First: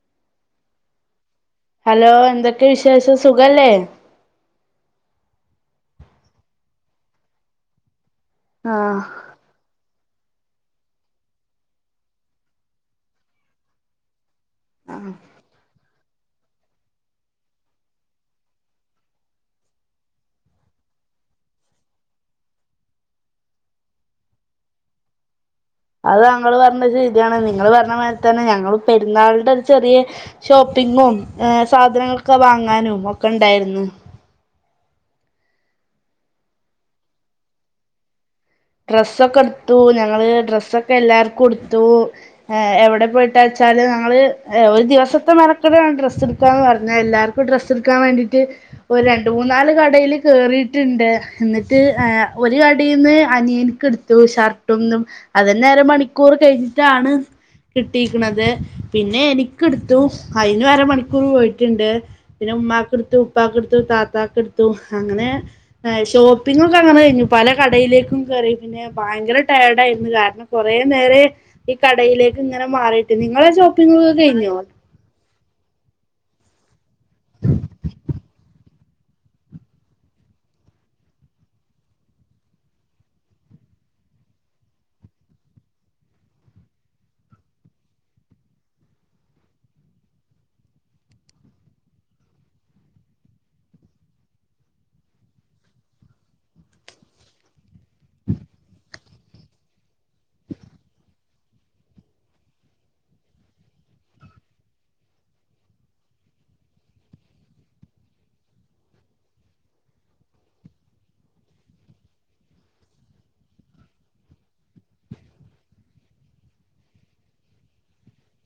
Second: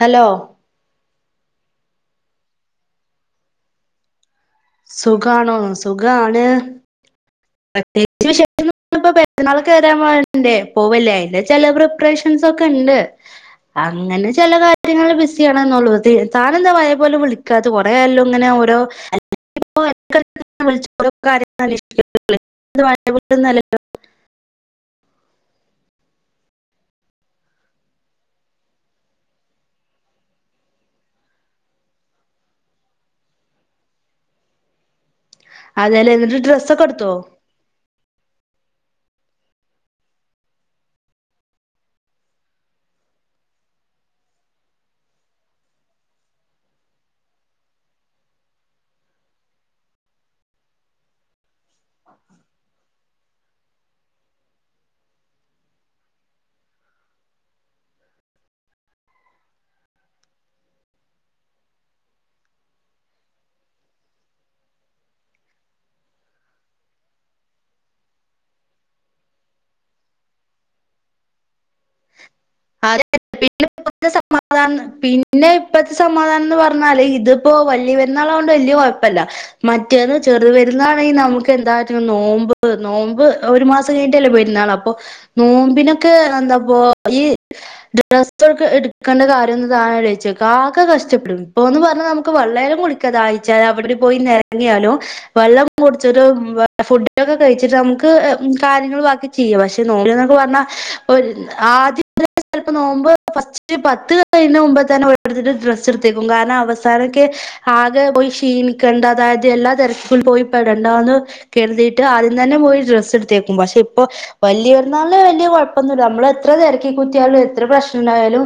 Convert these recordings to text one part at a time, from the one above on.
Hello hello എന്തൊക്കെ വിശേഷം സുഖല്ലേ സുഖാണോ സുഖാണ് [unintelligible] വിശേഷൊന്നും ആഹ ഇപ്പൊ [unintelligible] പോവല്ലേ അതിന്റെ ചില പ്രിപ്പറേഷൻസ് ഒക്കെ ഉണ്ട് അങ്ങനെ ചില കാര്യങ്ങൾ ബിസിയാണന്നെ ഉള്ളൂ താനെന്താ പഴയ പോലെ വിളിക്കാത്ത് കുറെയായല്ലോ ഇങ്ങനെ ഓരോ അല്ലെങ്കി ഇപ്പോ ഇടയ്ക്ക് ഇടയ്ക്ക് വിളിച്ച് ഓരോ കാര്യങ്ങൾ അന്വേഷി [unintelligible] പഴയ പോലെയൊന്നും അല്ലല്ലോ അത് ഞങ്ങള് പറഞ്ഞത് ശരിയാണ് നിങ്ങള് പറഞ്ഞ മാതിരി തന്നെ ഞങ്ങളും പെരുന്നാളിന്റെ ഒരു ചെറിയ ഷോപ്പിങ്ങും സാധനങ്ങളൊക്കെ വാങ്ങാനും ഒക്കെ ഉണ്ടായിരുന്നു അതെലെ എന്നിട്ട് ഡ്രസ്സൊക്കെ എടുത്തുവോ ഡ്രസ്സൊക്കെ എടുത്തു ഞങ്ങള് ഡ്രസ്സൊക്കെ എല്ലാവർക്കും എടുത്തു എവിടെ പോയിട്ടാ വെച്ചാല് ഞങ്ങള് ഒരു ദിവസത്തെ മെനക്കടാണ് ഡ്രസ്സ് എടുക്കാന്ന് പറഞ്ഞാൽ എല്ലാർക്കും ഡ്രസ്സ് എടുക്കാൻ വേണ്ടിട്ട് ഒരു രണ്ട് മൂന്നാല് കടയിൽ കേറിയിട്ടുണ്ട് എന്നിട്ട് ഒരു കടയിന്ന് അനയൻക്ക്‌ എടുത്തു ഷർട്ടൊന്നും അതെന്നെ അര മണിക്കൂർ കഴിഞ്ഞിട്ടാണ് കിട്ടിയിരിക്കണത് പിന്നെ എനിക്കെടുത്തു അതിന് അരമണിക്കൂർ പോയിട്ടുണ്ട് പിന്നെ ഉമ്മാക്ക് എടുത്തു ഉപ്പാക്കെടുത്തു താത്താക്ക് എടുത്തു അങ്ങനെ ഷോപ്പിങ്ങൊക്കെ അങ്ങനെ കഴിഞ്ഞു പല കടയിലേക്കും കേറി പിന്നെ ഭയങ്കര ടയേർടായിരുന്നു കാരണം കുറേ നേരായി ഈ കടയിലേക്ക് ഇങ്ങനെ അതെ മാറിയിട്ട് നിങ്ങളെ പിന്നെ ഷോപ്പിംഗ് [unintelligible] ഒക്കെ കഴിഞ്ഞോ സമാധാന പിന്നെ ഇപ്പ സമാദാനന്ന് പറ ഞ്ഞാൽ ഇതിപ്പോ വല്യ പെരു പെരുന്നാളായതുകൊണ്ട് വലിയ കുഴപ്പില്ല മറ്റേത് ചെറിയ പെരുന്നാളാണെങ്കിൽ നമുക്ക് എന്താവെച്ചാ നോമ്പ് നോമ്പ് ഒരു മാസം കഴിഞ്ഞട്ടല്ലേ പെരുന്നാള് അപ്പൊ നോമ്പിനൊക്കെ എന്താപ്പോ ഈ ഡ്രസൊക്കെ എടുക്കേണ്ട കാര്യന്ന് താൻ ആലോചിച്ച് നോക്ക് ആകെ കഷ്ടപ്പെടും ഇപ്പോന്ന് പറഞ്ഞാൽ നമുക്ക് വെള്ളെലും കുടിക്കാ ദാഹിച്ചാൽ അവിടെ പോയി നിരങ്ങിയാലും വെള്ളം കുടിച്ചിട്ട് ഫുഡൊക്കെ കഴിച്ചിട്ട് നമുക്ക് കാര്യങ്ങൾ ബാക്കി ചെയ്യാം പക്ഷെ നോമ്പിന്ന്നൊക്കെ പറഞ്ഞാൽ ആദ്യം [unintelligible] നോമ്പ് ഫസ്റ്റ് പത്ത് കഴിയിന് മുമ്പ് തന്നെ ഓരോരുത്തര് ഡ്രസ്സ് എടുത്തുവെക്കും കാരണം അവസാനൊക്കെ ആകെ പോയി ക്ഷീണിക്കണ്ട അതായത് എല്ലാ തിരക്കിലും പോയി പെടണ്ട എന്ന് കരുതിയിട്ട് ആദ്യം തന്നെ പോയി ഡ്രസ്സ് എടുത്തേക്കും പക്ഷെ ഇപ്പൊ വല്യപെരുന്നാളിന് വലിയ കുഴപ്പൊന്നില്ല നമ്മൾ എത്ര തിര ഈ കുട്ടികള് എത്ര പ്രശ്നം ഉണ്ടായാലും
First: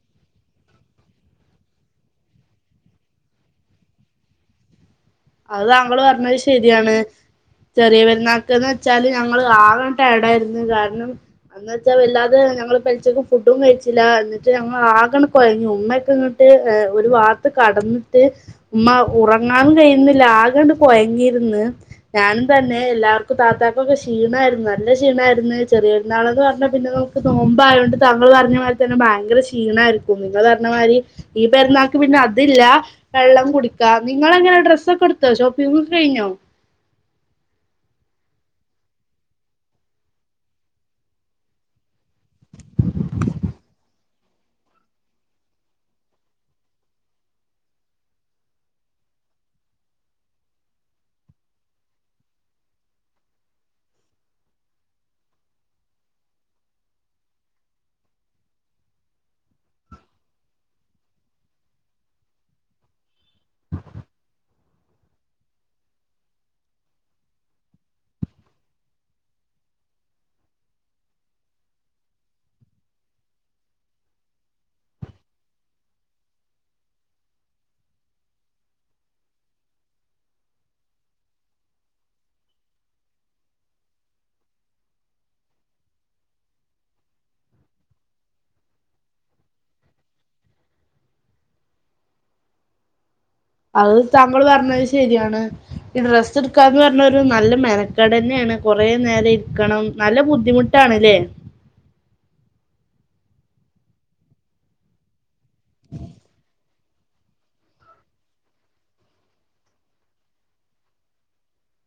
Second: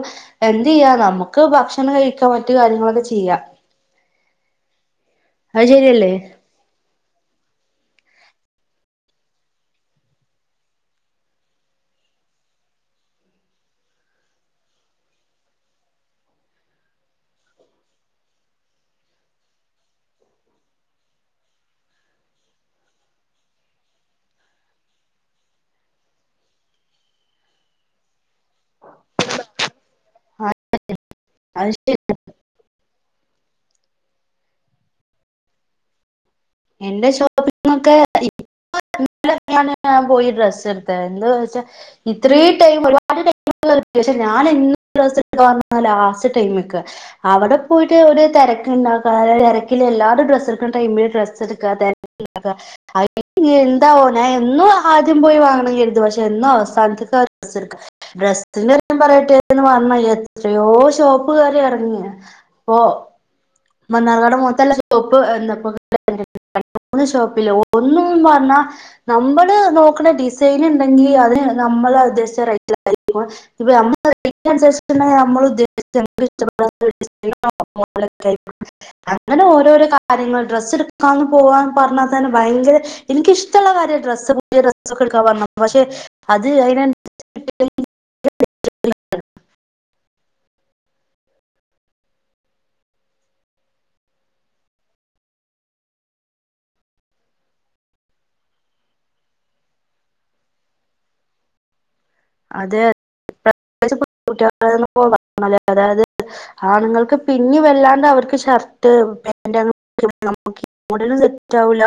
എന്ത് ചെയ്യാ നമുക്ക് ഭക്ഷണം കഴിക്കാ മറ്റു കാര്യങ്ങളൊക്കെ ചെയ്യാം അത് താങ്കൾ പറഞ്ഞത് ശരിയാണ് ചെറിയ വല ന്നാക്ക് ന്ന് വെച്ചാല് ഞങ്ങള് ആകെ ടയേടായിരുന്ന് കാരണം എന്ന് വെച്ചാൽ വല്ലാതെ ഞങ്ങള് പെൽച്ചക്ക് ഫുഡും കഴിച്ചില്ല എന്നിട്ട് ഞങ്ങൾ ആകെ ങ്ങട് കൊയഞ്ഞു ഇമ്മക്കെ ഇങ്ങട്ട് ഒരു വാത്ത് കടന്നിട്ട് ഉമ്മ ഉറങ്ങാനും കഴിയുന്ന് ഇല്ല. ആകണ്ട് കൊയങ്ങിയിരുന്ന്, ഞാനും തന്നെ എല്ലാവർക്കും താത്താക്കും ഒക്കെ ക്ഷീണായിരുന്നു. നല്ല ക്ഷീണായിരുന്ന്. ചെറിയര്ന്നാളന്ന് പറഞ്ഞ പിന്നെ നമുക്ക് നോമ്പ് ആയൊണ്ട് താങ്കൾ പറഞ്ഞ മാതിരി തന്നെ ഭയങ്കര ക്ഷീണായിരിക്കും നിങ്ങൾ പറഞ്ഞ മാതിരി. ഈ അത് പെരുന്നാക്ക് ശരി പിന്നെ അതില്ലാ വെള്ളം കുടിക്കാ നിങ്ങള് എങ്ങനെ സെക്കെട്ത്തോ ഷോപിംഗ് ഒക്കെ കഴിഞ്ഞോ? എന്റെ ഷോപ്പിംങൊക്കെ [unintelligible] പോയി ഡ്രസ്സ് എടുത്തത് എന്താന്ന് വച്ചാ ഇത്രേം ടൈം ഒരുപാട് ടൈമ് [unintelligible] പക്ഷേ ഞാൻ ഡ്രസ് എടുക്കാ ലാസ്റ്റ് ടൈമ്ക്കാ. അവിടെ പോയിട്ട് ഒരു തിരക്ക്‌ ഉണ്ടാക്കാതെ തെരക്കിൽ എല്ലാരും ഡ്രസ് എടുക്കുന്ന ടൈമില് ഡ്രസ് [unintelligible] എന്താവോ ഞാൻ എന്നും ആദ്യം പോയി വാങ്ങണംന്ന് കരുതും പക്ഷെ എന്നും അവസാനത്ക്കാ ഡ്രസ് എടുക്കാ. ഡ്രസ്സിന്റെ പറയട്ടെന്ന് പറഞ്ഞ് എത്രയോ ഷോപ്പുകയറി ഇറങ്ങി. അപ്പൊ മന്നാർക്കാട് മൊത്തല്ല ഷോപ്പ് [unintelligible] രണ്ട് മൂന്ന് ഷോപ്പില് ഒന്നുംന്ന് പറഞ്ഞാ നമ്മള് നോക്കണ ഡിസൈൻ ഉണ്ടെങ്കി അതിന് നമ്മള് ഉദ്ദേശിച്ച റേറ്റ് [unintelligible] ഇപ്പമ്മ [unintelligible] [unintelligible] അങ്ങനെ ഓരോരോ കാര്യങ്ങൾ ഡ്രസ്സ് എടുക്കാന്ന് പോവാന്ന് പറഞ്ഞാൽ തന്നെ ഭയങ്കര എനിക്കിഷ്ടള്ള കാര്യാ ഡ്രസ്സ് പുതിയ ഡ്രസ് ഒക്കെ എടുക്കാന്ന് പറഞ്ഞാ പക്ഷെ അത് അതിനെ [unintelligible] അത് താങ്കൾ പറഞ്ഞത് ശരിയാണ്. ഈ ഡ്രസ്സ് എടുക്കാന്ന് പറഞ്ഞ ഒരു നല്ല മെനക്കെടന്നേണ്. കുറെ നേരം ഇര്ക്കണം. നല്ല ബുദ്ധിമുട്ടാണ് ല്ലേ അതെ പ്രത്യേകിച്ച് [unintelligible] അതായത് ആണുങ്ങൾക്ക് പിന്നി വല്ലാണ്ട് അവർക്ക് ഷർട്ട് പാൻറ് [unintelligible] നമക്ക് മോഡലും സെറ്റാവുല്ല.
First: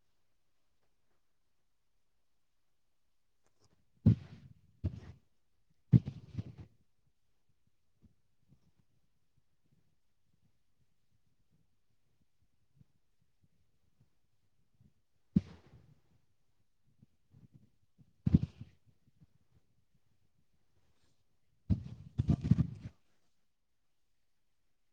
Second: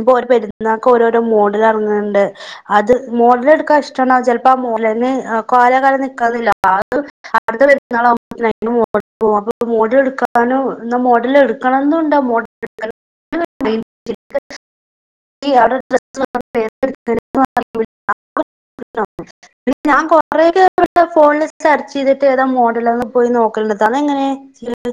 ഇപ്പോ ഓര പെരുന്നാക്ക് ഓരോരോ മോഡൽ എർങ്ണ്ട്. അത് മോഡൽ ഇടുക്കാൻ ഇഷ്ടാണ്. ചെൽ പ്പ് മോഡലന്നെ കാലാകാലം നിക്കണംനില്ല. അത് അട്ത്ത പെരുന്നാൾ ആവുമ്പോത്തിന് അയ്‌ന്റെ മോഡല് പോകും. മോഡല് ഇട്ക്കാനും ഇന്നാ മോഡല് ഇടക്കണംന്നുണ്ട് മോഡല് [unintelligible] ഞാൻ കൊറേ ഫോണിൽ സെർച്ച് ചെയ്‌തിട്ട് ഏതാ മോഡല്ന്ന് പോയി നോക്കല്ണ്ട്. താനെങ്ങെനെ ചെയ്യല്?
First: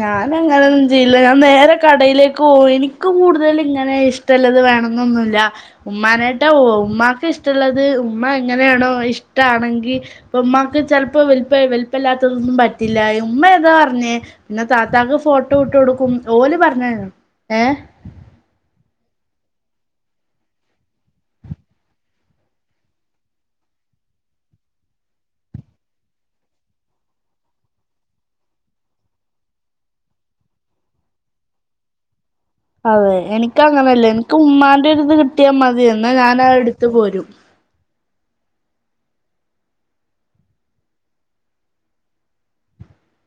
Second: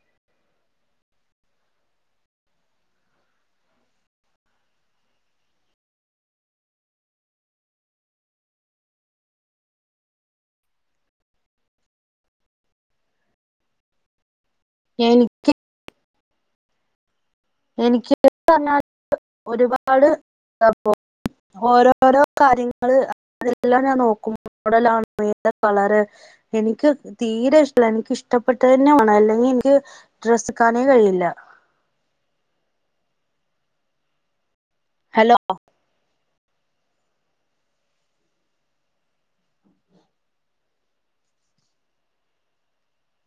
ഞാൻ അങ്ങനെ ഒന്നും ചെയ്യില്ല. ഞാൻ നേരെ കടയിലേക്ക് പോവു ഇന്ക് കൂടുതല് ഇങ്ങനെ ഇഷ്ടള്ളത് വേണംനൊന്നൂല്ല്യ. ഉമ്മാനെയ്റ്റാ പോവും ഉമ്മാക്ക് ഇഷ്ടള്ളത് ഉമ്മ എങ്ങനെയാണോ അത് ഇഷ്ടാണെങ്കി ഇപ്പൊ ഉമ്മാക്ക് ചെൽപം വൽപം വൽപല്ലാത്തതൊന്നും പറ്റില്ല ഉമ്മ ഏതാ പർഞ്ഞേ ന്നെ താത്താക്ക് എനിക്ക് ഫോട്ടോ വിട്ട്കൊടുക്കും. ഓല് പർഞ്ഞേ [unintelligible] എനിക്ക് [unintelligible] പറ് ഞ്ഞാൽ ഒരുപാട് ഓരോരോ കാര്യങ്ങള് അതെല്ലാം ഞാൻ നോക്കും ഏതാ കളറ് എനിക്ക് തീരെ ഇഷ്ടല്ല എനിക്ക് ഇഷ്ടപ്പെട്ട തന്നെ വേണം അല്ലെങ്കിൽ എനിക്ക് ഡ്രസ് ഇട്ക്കാനേ കഴിയില്ല അതെ എനിക്ക അങ്ങനെയല്ലേ എനിക്ക് ഉമ്മാ ഹലോ കിട്ടിയാൽ മതിയന്ന് ഞാൻ [unintelligible] എടുത്ത് പോരും [unintelligible]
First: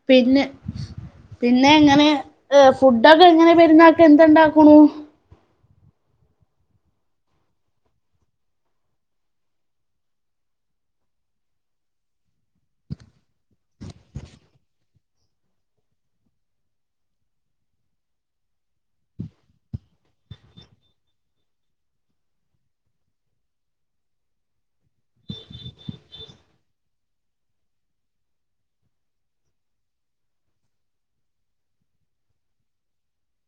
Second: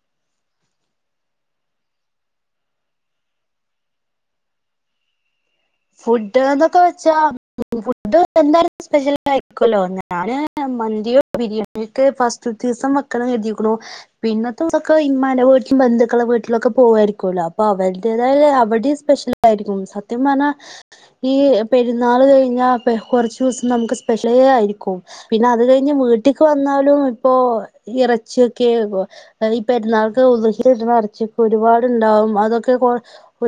പിന്നെ പിന്നെ എങ്ങനെ ഏ ഫുഡൊക്കെ എങ്ങനെ പെരുന്നാക്ക് എന്ത്ണ്ടാക്കുണു ഫുഡ് എന്നൊക്കെ വെച്ചാ ഫുഡ് എന്തായാലും സ്പെഷ്യൽ ആയിരിക്കുമല്ലോ ഞാന് മന്തിയോ ബിരിയാണി ഒക്കെ ഫസ്റ്റ്ത്തീസം വെക്കണം കരുതീകുണ്‌ പിന്നത്തെ ദിവസൊക്കെ ഇമാടെ വീട്ടിലും ബന്ധുക്കളെ വീട്ടിലൊക്കെ പോവായിരിക്കുമല്ലോ അപ്പൊ അവരുേതായ അവിടെയും സ്പെഷ്യൽ ആയിരിക്കും സത്യം പറഞ്ഞാൽ ഈ പെരുന്നാൾ കഴിഞ്ഞാ കുറചൂസം ദിവസം നമുക്ക് സ്പെഷ്യലേ ആയിരിക്കും പിന്നെ അത് കഴിഞ്ഞ് വീട്ടിക്ക് വന്നാലും ഇപ്പോ ഇറച്ചിയൊക്കെ ഈ പെരുന്നാൾക്ക് ഉദ്ഹിയ കിട്ട്ണ ഇറച്ചിയൊക്കെ ഒരുപാടുണ്ടാവും അതൊക്കെ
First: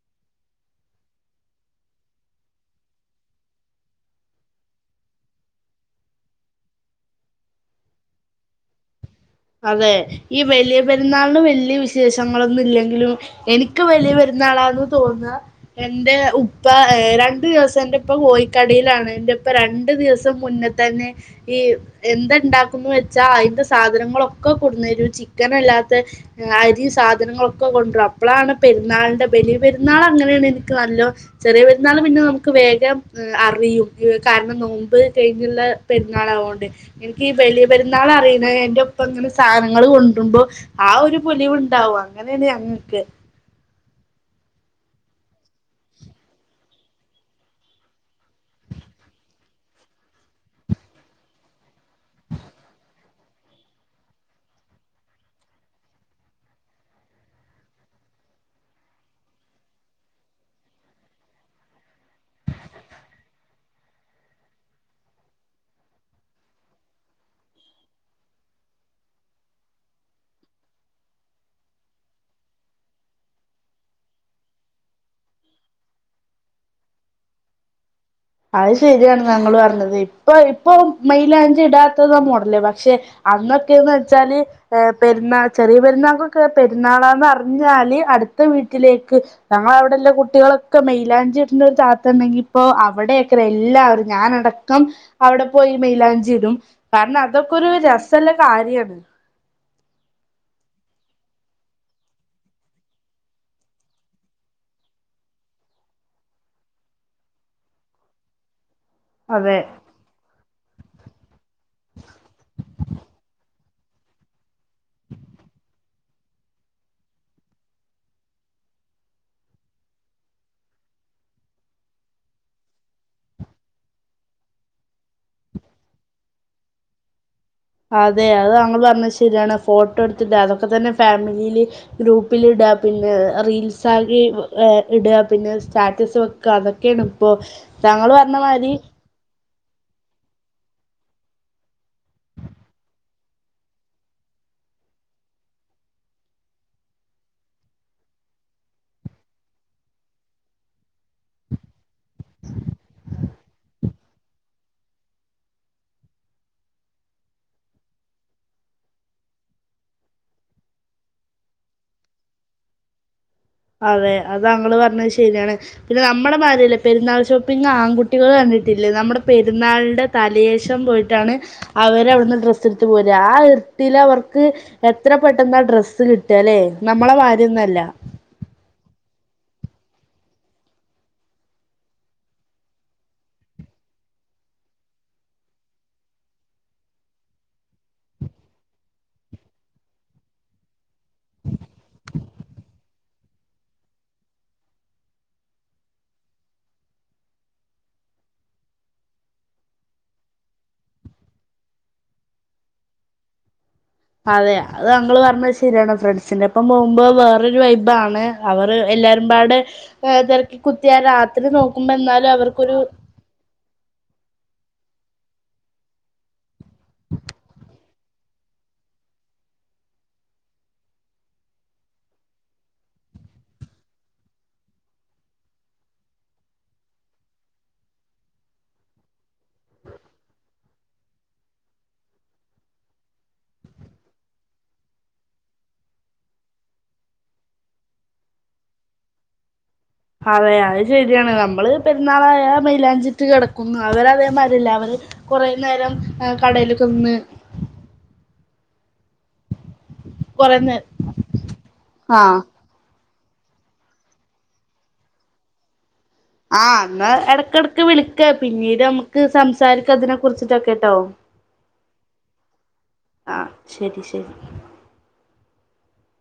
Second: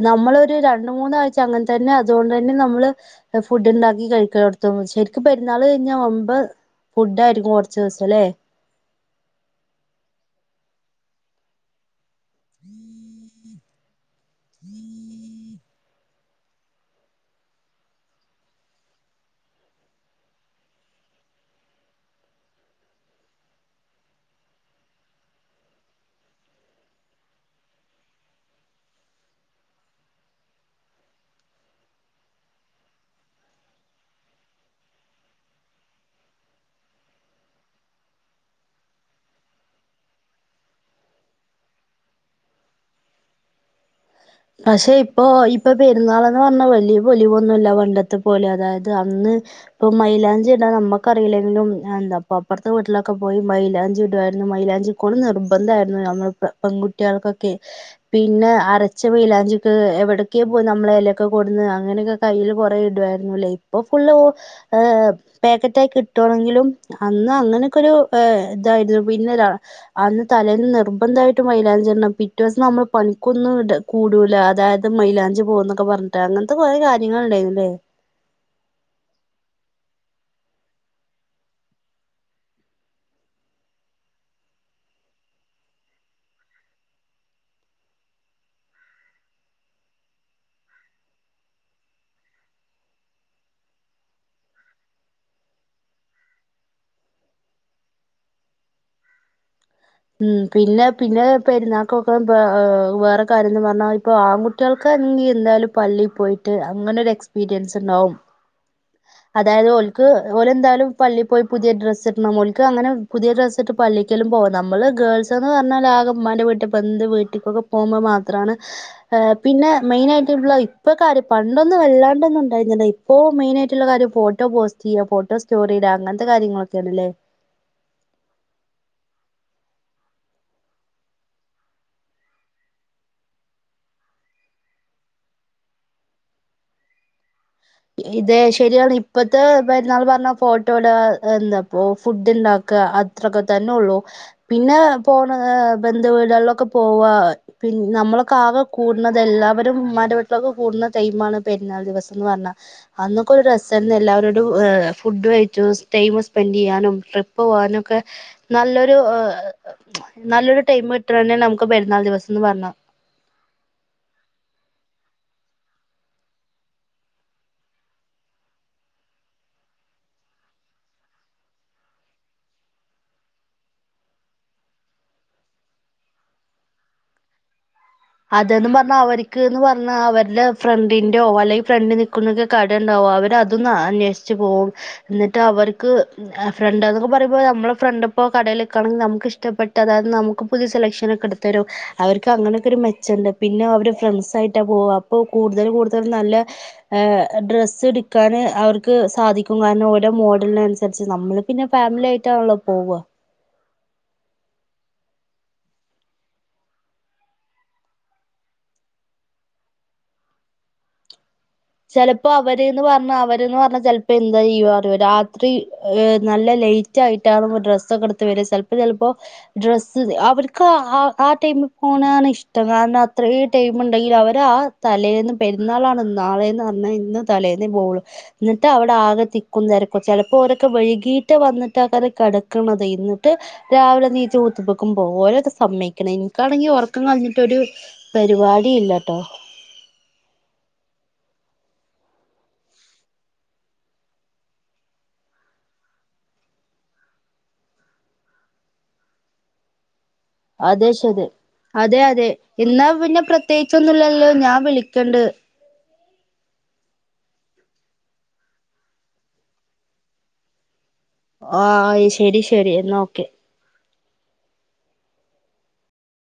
നമ്മളൊരു രണ്ട് മൂന്നാഴ്ച അങ്ങനത്തെ തന്നെ അതുകൊണ്ട് തന്നെ നമ്മള് ഫുഡ് ഉണ്ടാക്കി കഴിക്കാലൊട്ത്തും ശരിക്കും പെരുന്നാൾ കഴിഞ്ഞാൽ വമ്പൻ ഫുഡ് ആയിരിക്കും കൊറച്ച് ദിവസം അല്ലേ അതെ ഈ വലിയ പെരുന്നാള്ന് വലിയ വി വിശേഷങ്ങളൊന്നും ഇല്ലെങ്കിലും എനിക്ക് വലിയ പെരു എന്നാളാന്ന് തോന്ന എന്റെ ഉപ്പ രണ്ടു ദിവസം എന്റെ ഇപ്പ കോഴിക്കടയിലാണ് എന്റെപ്പ രണ്ടു ദിവസം മുന്നേ തന്നെ ഈ എന്ത ഉണ്ടാക്കുന്നു വെച്ചാ അതിന്റെ സാധനങ്ങളൊ ഒക്കെ കൊടുന്നരും ചിക്കൻ അല്ലാത്ത അരിം സാധനങ്ങളൊക്കെ കൊണ്ടരും അപ്പോളാണ് പെരുന്നാളിന്റെ ബലിയ പെരുന്നാൾ അങ്ങനെയാണ് എനിക്ക് നല്ലോ ചെറിയ പെരുന്നാൾ പിന്നെ നമുക്ക് വേഗം അറിയും കാരണം നോമ്പ് കഴിഞ്ഞുള്ള പെരുന്നാൾ ആവോണ്ട് എനിക്ക് ഈ ബലിയ പെരുന്നാൾ അറിയ്ണ എന്റെ ഉ ഇപ്പ അങ്ങനെ സാധനങ്ങൾ കൊണ്ട്ര്മ്പോ ആ ഒരു പൊലിവുണ്ടാവും അങ്ങനെയാണ് ഞങ്ങൾക്ക് പക്ഷെ ഇപ്പൊ ഇപ്പൊ പെരുന്നാൾന്ന് പറഞ്ഞാ വലിയ പൊലിവൊന്നുമല്ല പണ്ടത്തെ പോലെ അതായത് അന്ന് ഇപ്പൊ മൈലാഞ്ചിടാൻ നമ്മക്കറിയില്ലെങ്കിലും എന്താപ്പ അപ്പൊറത്തെ വീട്ടിലൊ ഒക്കെ പോയി മൈയിലാഞ്ചി ഇടു ആയിരുന്നു മൈലാഞ്ചി കൊന്ന് നിർബന്ധയിരുന്നു ഞങ്ങക്ക് പെൺകുട്ടികൾക്കൊക്കെ പിന്നെ അര ച്ച് മൈയിലാഞ്ചിക്ക് എവിടെക്യോ പോയി നമ്മള് എലൊക്കെ കൊടന്ന് അങ്ങനൊക്കെ കയ്യിൽ കുറേ ഇടു വായിരുന്നുല്ലേ ഇപ്പൊ ഫുള്ള് ഉ ഏ പാക്കറ്റായി കിട്ടു ആണെങ്കിലും അന്ന് അങ്ങനൊക്കെ ഒരു ഏ ഇതായിരുന്നു പിന്നെതാ അന്ന് തലേന്ന് നിർബന്ധയിട്ടു മൈയിലാഞ്ചി ഇടണം പിറ്റേസം നമ്മൾ പണിക്കൊന്ന് ഇട് കൂടൂല അതായത് മൈലാഞ്ചി പോകന്നൊക്കെ പറഞ്ഞിട്ട് അങ്ങനത്തെ കുറെ കാര്യങ്ങളുണ്ടായിര്ന്നല്ലേ അത് ശരിയാണ് നിങ്ങള് പറഞ്ഞത് ഇപ്പൊ ഇപ്പൊ മൈയിലാഞ്ചി ഇടാത്തതാ മോഡല് പക്ഷെ അന്നൊക്കെയന്ന് വെച്ചാല് ഏ പെരുന്നാ ചെറിയ പെരുന്നാൾകൊക്കെ പെരുന്നാളാന്ന്റിഞ്ഞാല് അടുത്ത വീട്ടിലേക്ക് ഞങ്ങൾ അവിടെള്ള കുട്ടികളൊക്കെ മെയിലാഞ്ചി ഇടുന്ന ഒരു താത്തുണ്ടെങ്കി ഇപ്പോ ആ അവിടെയെക്കെ എല്ലാരും ഞാനടക്കം അവിടെ പോയി മെയിലാഞ്ചിടും കാരണം അതൊക്കെ ഒരു രസള്ള കാര്യണ് ഉം പിന്നെ പിന്നെ പെരുന്നാക്കൊക്കെ വേ വേറെ കാര്യംന്ന് പറഞ്ഞാ ഇപ്പൊ ആൺകുട്ടികൾക്ക് എന്തായാലും പള്ളി പോയിട്ട് അങ്ങനെ ഒരു എക്സ്പീരിയൻസ് ഉണ്ടാവും അതെ അതായത് ഓല്ക്ക് ഓലെന്തായാലും പള്ളി പോയി പുതിയ ഡ്രസ്സ് ഇടണം ഓല്ക്ക് അങ്ങനെ പുതിയ ഡ്രസ് ഇട്ടിട്ട് പള്ളിക്കലും പോ നമ്മള് ഗേൾസ്ന്ന് പറഞ്ഞാല് ആക ഉമ്മാന്റെ വീട്ടില ബെന്ത് വീട്ടിക്കൊക്കെ പോകുമ്പോ മാത്രമാണ് ഏ പിന്നെ മെയിൻ ആയിട്ട്ള്ള ഇപ്പൊ കാര്യം പണ്ടൊന്നും വല്ലാണ്ടൊന്നും ഉണ്ടായിരുന്നില്ല ഇപ്പൊ മെയിന ആയിട്ടുള്ള കാര്യം ഫോട്ടോ പോസ്റ്റ് ചെയ്യ ഫോട്ടോ സ്റ്റോറിടാ അങ്ങനത്തെ കാര്യങ്ങളൊക്കെയണല്ലേ അതെ അത് തങ്ങൾ പറഞ്ഞത് ശരിയാണ് ഫോട്ടോ എടുത്തിട്ട അതൊക്കെ തന്നെ ഫാമിലിയില് ഗ്രൂപ്പിൽ ഇടുക പിന്നെ റീൽസ് ആക്കി ഏ ഇടുക പിന്നെ സ്റ്റാറ്റസ് വെക്കുക അതൊക്കെയാണ് ഇപ്പോ ഇ ഇത് ശരിയാണ് ഇപ്പത്തെ പെരുന്നാൾ പറഞ്ഞാ ഫോട്ടോട എന്താപ്പോ ഫുഡ് ഇണ്ടാക്കുക അത്രൊക്കെ തന്നെള്ളൂ പിന്നെ പോണ ബന്ധുവീടുകളിലൊക്കെ പോവ പിന്ന നമ്മളൊക്കെ ആകെ കൂടുന്നത് എല്ലാവരും ഉമ്മാന്റെ വീട്ടിലൊക്കെ കൂടുന്ന ടൈണ് പെരുന്നാൾ ദിവസം എന്ന് പറഞ്ഞാ അന്നൊക്കെ ഒരു രസാര്ന്ന് എല്ലാവരോടും ഏ ഫുഡ് കഴിച്ചു ടൈം സ്പെൻഡ് ചെയ്യാനും ട്രിപ്പ് പോകാനു ഒക്കെ നല്ലൊരു ഏ നല്ലൊരു ടൈം കിട്ടണ തന്നെ നമുക്ക് പെരുന്നാൾ ദിവസംന്ന് പറഞ്ഞ അതെ അത് തകാൾ പറഞ്ഞത് ശരിയാണ് പിന്നെ നമ്മുടെ മാരില്ലേ പെരുന്നാൾ ഷോപ്പിങ് ആൺകുട്ടികൾ കണ്ടിട്ടില്ലേ നമ്മുടെ പെരുന്നാളിടെ തലേശം പോയിട്ടാണ് അവര് അവിടുന്ന് ഡ്രസ്സ് എടുത്ത് പോര് ആ ഇർട്ടില് അവർക്ക് എത്ര പെട്ടെന്ന ഡ്രസ്സ് കിട്ടുക അല്ലെ നമ്മളെ മാര്ന്നല്ല അതന്ന് പറഞ്ഞാൽ അവർക്ക്ന്ന് പറഞ്ഞാൽ അവരുടെ ഫ്രണ്ടിന്റോ അല്ലെങ്കിൽ ഫ്രണ്ട് നിൽക്കുന്നൊക്കെ കട ഉണ്ടാവോ അവരതു അന്വേഷിച്ച് പോവും എന്നിട്ട് അവർക്ക് ഏ ഫ്രണ്ട് എന്നൊക്കെ പറയുമ്പോ നമ്മെൾ ഫ്രണ്ട് ഇപ്പോൾ കടയിൽെക്കാണെങ്കിൽ നമുക്ക് ഇഷ്ടപ്പെട്ടത് അത് നമുക്ക് പുതിയ സെലക്ഷൻ ഒക്കെ എടുത്ത് തേരും അവർക്ക് അങ്ങനെയൊക്കെ ഒരു മെ ച്ച്ണ്ട് പിന്നെ അവര് ഫ്രണ്ട്സ് ആയിട്ടാ പോവ അപ്പൊ കൂടുതൽ കൂടുതൽ നല്ല ഏ ഡ്രസ്സ് എടുക്കാന് അവർക്ക് സാധിക്കും കാരണം ഓരോ മോഡലിന് അനുസരിച്ച് നമ്മള് പിന്നെ ഫാമിലി ആയിട്ടാണല്ലോ പോവ അതെ അത് തകാൾ പറഞ്ഞത് ശരിയാണ് ഫ്രണ്ട്സിന്റോപ്പം പോകുമ്പോ വേറരു വൈഭാണ് അവര് എല്ലാരുംപാട് ഏ തിരക്കി കുത്തിയലാ ചിലപ്പോ അവര്ന്ന് പറഞ്ഞ അവര്ന്ന് പറഞ്ഞ ചിലപ്പോ എന്താ ചെയ്യറിയൊ രാ ത്രി ഏ നല്ല ലേറ്റ് ആയിട്ടാണ് ഡ്രസ്സൊക്കെ എടുത്ത് വര ചിലപ്പോ ചിലപ്പോ ഡ്രസ്സ് അവർക്ക് ആ ടൈമിൽ പോണാണ് ഇഷ്ടം കാരണം അത്ര ടൈമ്ണ്ടെങ്കിൽ അവർ ആ തലയിന്ന് പെരുന്നാളാണ് നാളെന്ന് പറഞ്ഞ ഇന്ന് തലേന്ന പോവൂളൂ എന്നിട്ട് അവിടെ ആകെ തിക്കുന്നരക്ക ചിലപ്പോ ഓരൊക്കെ വഴുകീട്ട് വന്നിട്ട് ആക്കെ കിടക്കണത് ഇനിട്ട് രാവിലെ എനീച്ച് കുളിചിട്ട് ഒക്ക് പോവും ഓരൊക്കെ സമ്മക്കണം എനിക്കാണെങ്കി ഉറക്കം കഴിഞ്ഞിടൊരു പരിപാടി ഇല്ലട്ടോ അതെ അത് ശരിയാണ് നമ്മള് പെരുന്നാളായ മൈലാഞ്ചിറ്റ് കിടക്കുന്നു അവരതേമാരില്ല അവര് കൊറെ നേരം കടലൊക്കെ നിന്ന് കൊറേ നേരം അതെ ശരി അതെ അതെ ആഹ് ഇന്നാ പിന്നെ പ്രത്യേകിച്ചൊന്നുല്ലല്ലോ ഞാൻ വിളിക്കണ്ട് ആ അന്ന് ഇടക്കിടക്ക് വിളിക്ക പിന്നീട് നമുക്ക് സംസാരിക്ക അതിനെ കുറിച്ചിട്ടൊക്കെട്ടോ ഓ ആ ശെരി ശരി എന്നാ ഓക്കെ ആഹ് ശരി ശരി